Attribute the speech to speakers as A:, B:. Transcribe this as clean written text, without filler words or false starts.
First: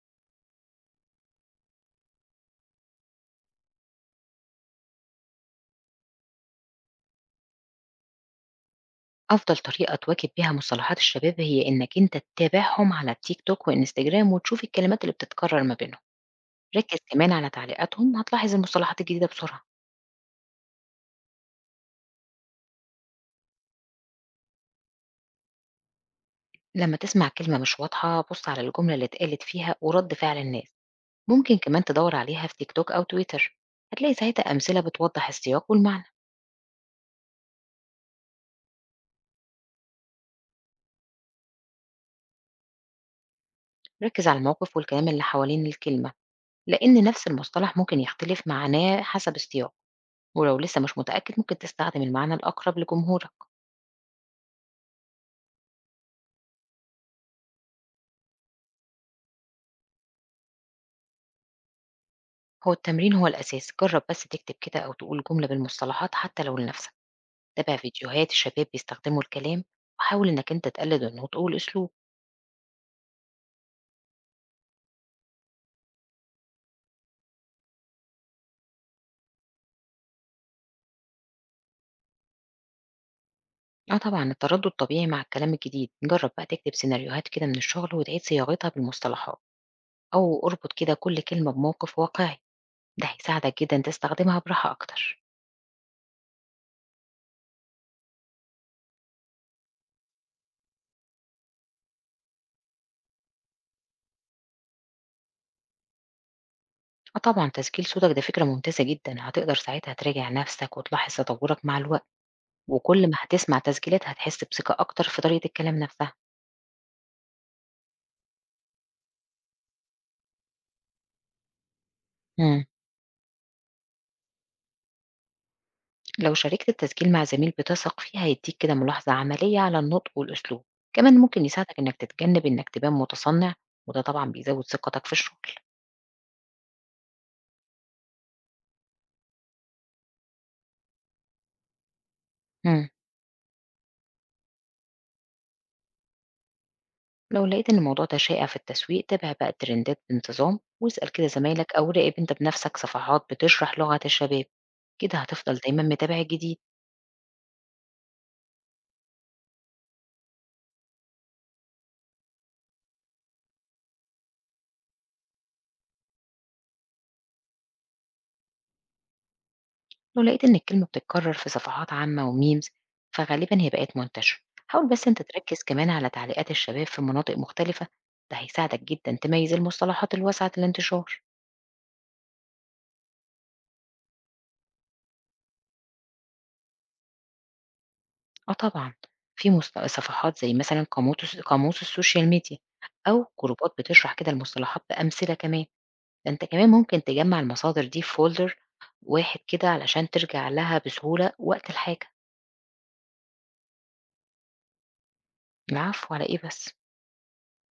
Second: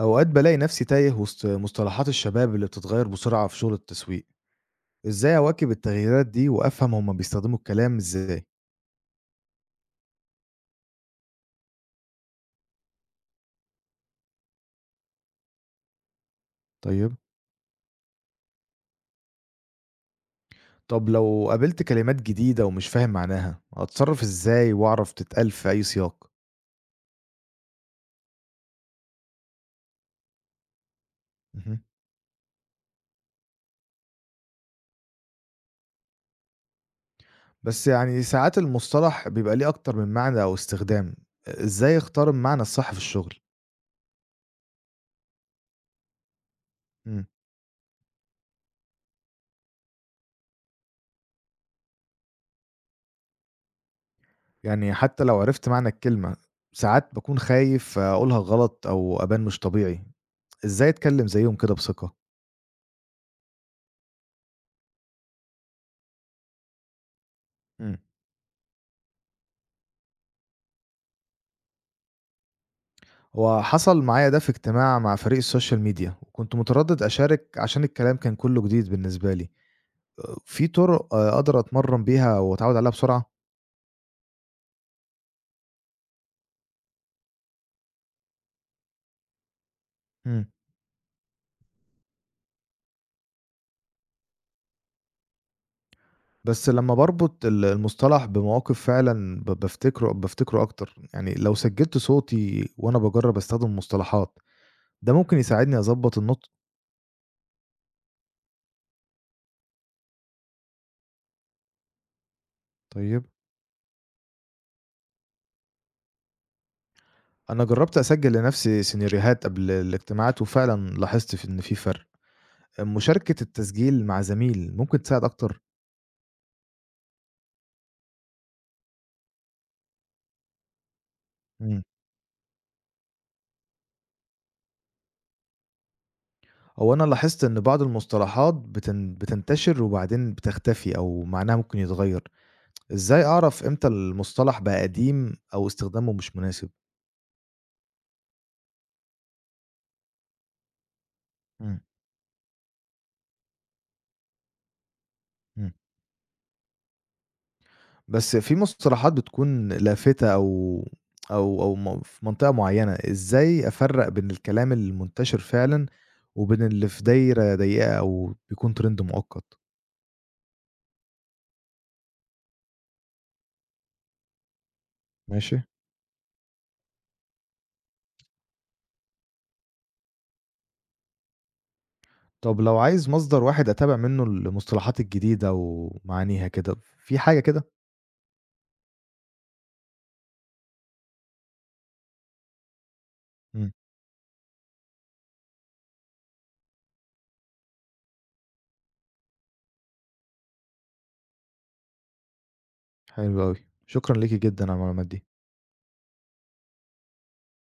A: أوقات بالاقي نفسي تايه وسط مصطلحات الشباب اللي بتتغير بسرعة في شغل التسويق. إزاي أواكب التغييرات دي وأفهم هما بيستخدموا الكلام إزاي؟
B: أفضل طريقة تواكب بيها مصطلحات الشباب هي إنك أنت تتابعهم على التيك توك وإنستجرام وتشوف الكلمات اللي بتتكرر ما بينهم. ركز
A: طيب.
B: كمان على تعليقاتهم، هتلاحظ المصطلحات الجديدة بسرعة.
A: طب لو قابلت كلمات جديدة ومش فاهم معناها أتصرف إزاي وأعرف تتقال في أي سياق؟
B: لما تسمع كلمة مش واضحة بص على الجملة اللي اتقالت فيها ورد فعل الناس. ممكن
A: مهم.
B: كمان تدور عليها في تيك توك أو تويتر. هتلاقي ساعتها أمثلة بتوضح السياق والمعنى.
A: بس يعني ساعات المصطلح بيبقى ليه أكتر من معنى أو استخدام. إزاي أختار المعنى الصح في الشغل؟
B: ركز على الموقف والكلام اللي حوالين الكلمة، لأن
A: مم.
B: نفس المصطلح ممكن يختلف معناه حسب السياق. ولو لسه مش متأكد ممكن تستخدم المعنى الأقرب لجمهورك.
A: يعني حتى لو عرفت معنى الكلمة ساعات بكون خايف أقولها غلط أو أبان مش طبيعي. إزاي أتكلم زيهم كده بثقة؟
B: هو التمرين هو الأساس، جرب بس تكتب كده أو تقول جملة بالمصطلحات حتى لو لنفسك. تابع
A: مم.
B: فيديوهات شباب بيستخدموا الكلام، وحاول إنك أنت تقلد إنه تقول أسلوب.
A: هو حصل معايا ده في اجتماع مع فريق السوشيال ميديا وكنت متردد أشارك عشان الكلام كان كله جديد بالنسبة لي. في طرق أقدر أتمرن بيها وأتعود عليها بسرعة.
B: اه طبعا التردد طبيعي مع الكلام الجديد، جرب بقى تكتب سيناريوهات كده من الشغل وتعيد صياغتها بالمصطلحات،
A: مم.
B: أو اربط كده كل كلمة بموقف واقعي. ده هيساعدك جدا تستخدمها براحة أكتر.
A: بس لما بربط المصطلح بمواقف فعلا بفتكره أكتر، يعني لو سجلت صوتي وأنا بجرب أستخدم المصطلحات ده ممكن يساعدني أظبط النطق.
B: اه طبعا تسجيل صوتك ده فكرة ممتازة جدا، هتقدر ساعتها تراجع نفسك وتلاحظ تطورك مع الوقت. وكل ما
A: طيب.
B: هتسمع تسجيلات هتحس بثقة أكتر في طريقة الكلام نفسها.
A: أنا جربت أسجل لنفسي سيناريوهات قبل الاجتماعات وفعلا لاحظت في إن في فرق.
B: مم.
A: مشاركة التسجيل مع زميل ممكن تساعد أكتر.
B: لو شاركت التسجيل مع زميل بتثق فيه هيديك كده ملاحظة عملية على النطق والأسلوب. كمان ممكن يساعدك إنك تتجنب إنك تبان متصنع، وده طبعا بيزود ثقتك في الشغل.
A: هو أنا لاحظت إن بعض المصطلحات بتنتشر وبعدين بتختفي أو معناها ممكن يتغير.
B: مم.
A: إزاي أعرف إمتى المصطلح بقى قديم أو استخدامه مش مناسب؟
B: لو لقيت إن الموضوع ده شائع في التسويق تابع بقى الترندات بانتظام واسأل كده زمايلك
A: امم،
B: أو راقب أنت بنفسك صفحات بتشرح لغة الشباب. كده هتفضل
A: امم.
B: دايما متابع الجديد.
A: بس في مصطلحات بتكون لافتة أو أو أو م في منطقة معينة، إزاي أفرّق بين الكلام المنتشر فعلًا وبين اللي في دايرة ضيقة أو بيكون ترند مؤقت؟
B: لو لقيت إن الكلمة بتتكرر في صفحات عامة وميمز فغالبا هي بقت منتشرة. حاول بس أنت
A: ماشي.
B: تركز كمان على تعليقات الشباب في مناطق مختلفة. ده هيساعدك جدا تميز المصطلحات الواسعة الانتشار.
A: طب لو عايز مصدر واحد أتابع منه المصطلحات الجديدة ومعانيها كده، في حاجة كده؟
B: اه طبعا، في صفحات زي مثلا قاموس السوشيال ميديا، أو
A: امم.
B: جروبات بتشرح كده المصطلحات بأمثلة كمان. ده أنت كمان ممكن تجمع المصادر دي في فولدر واحد كده علشان ترجع لها بسهولة وقت الحاجة.
A: حلو أوي. شكرًا ليكِ جدًا على المعلومات دي.
B: العفو على إيه بس.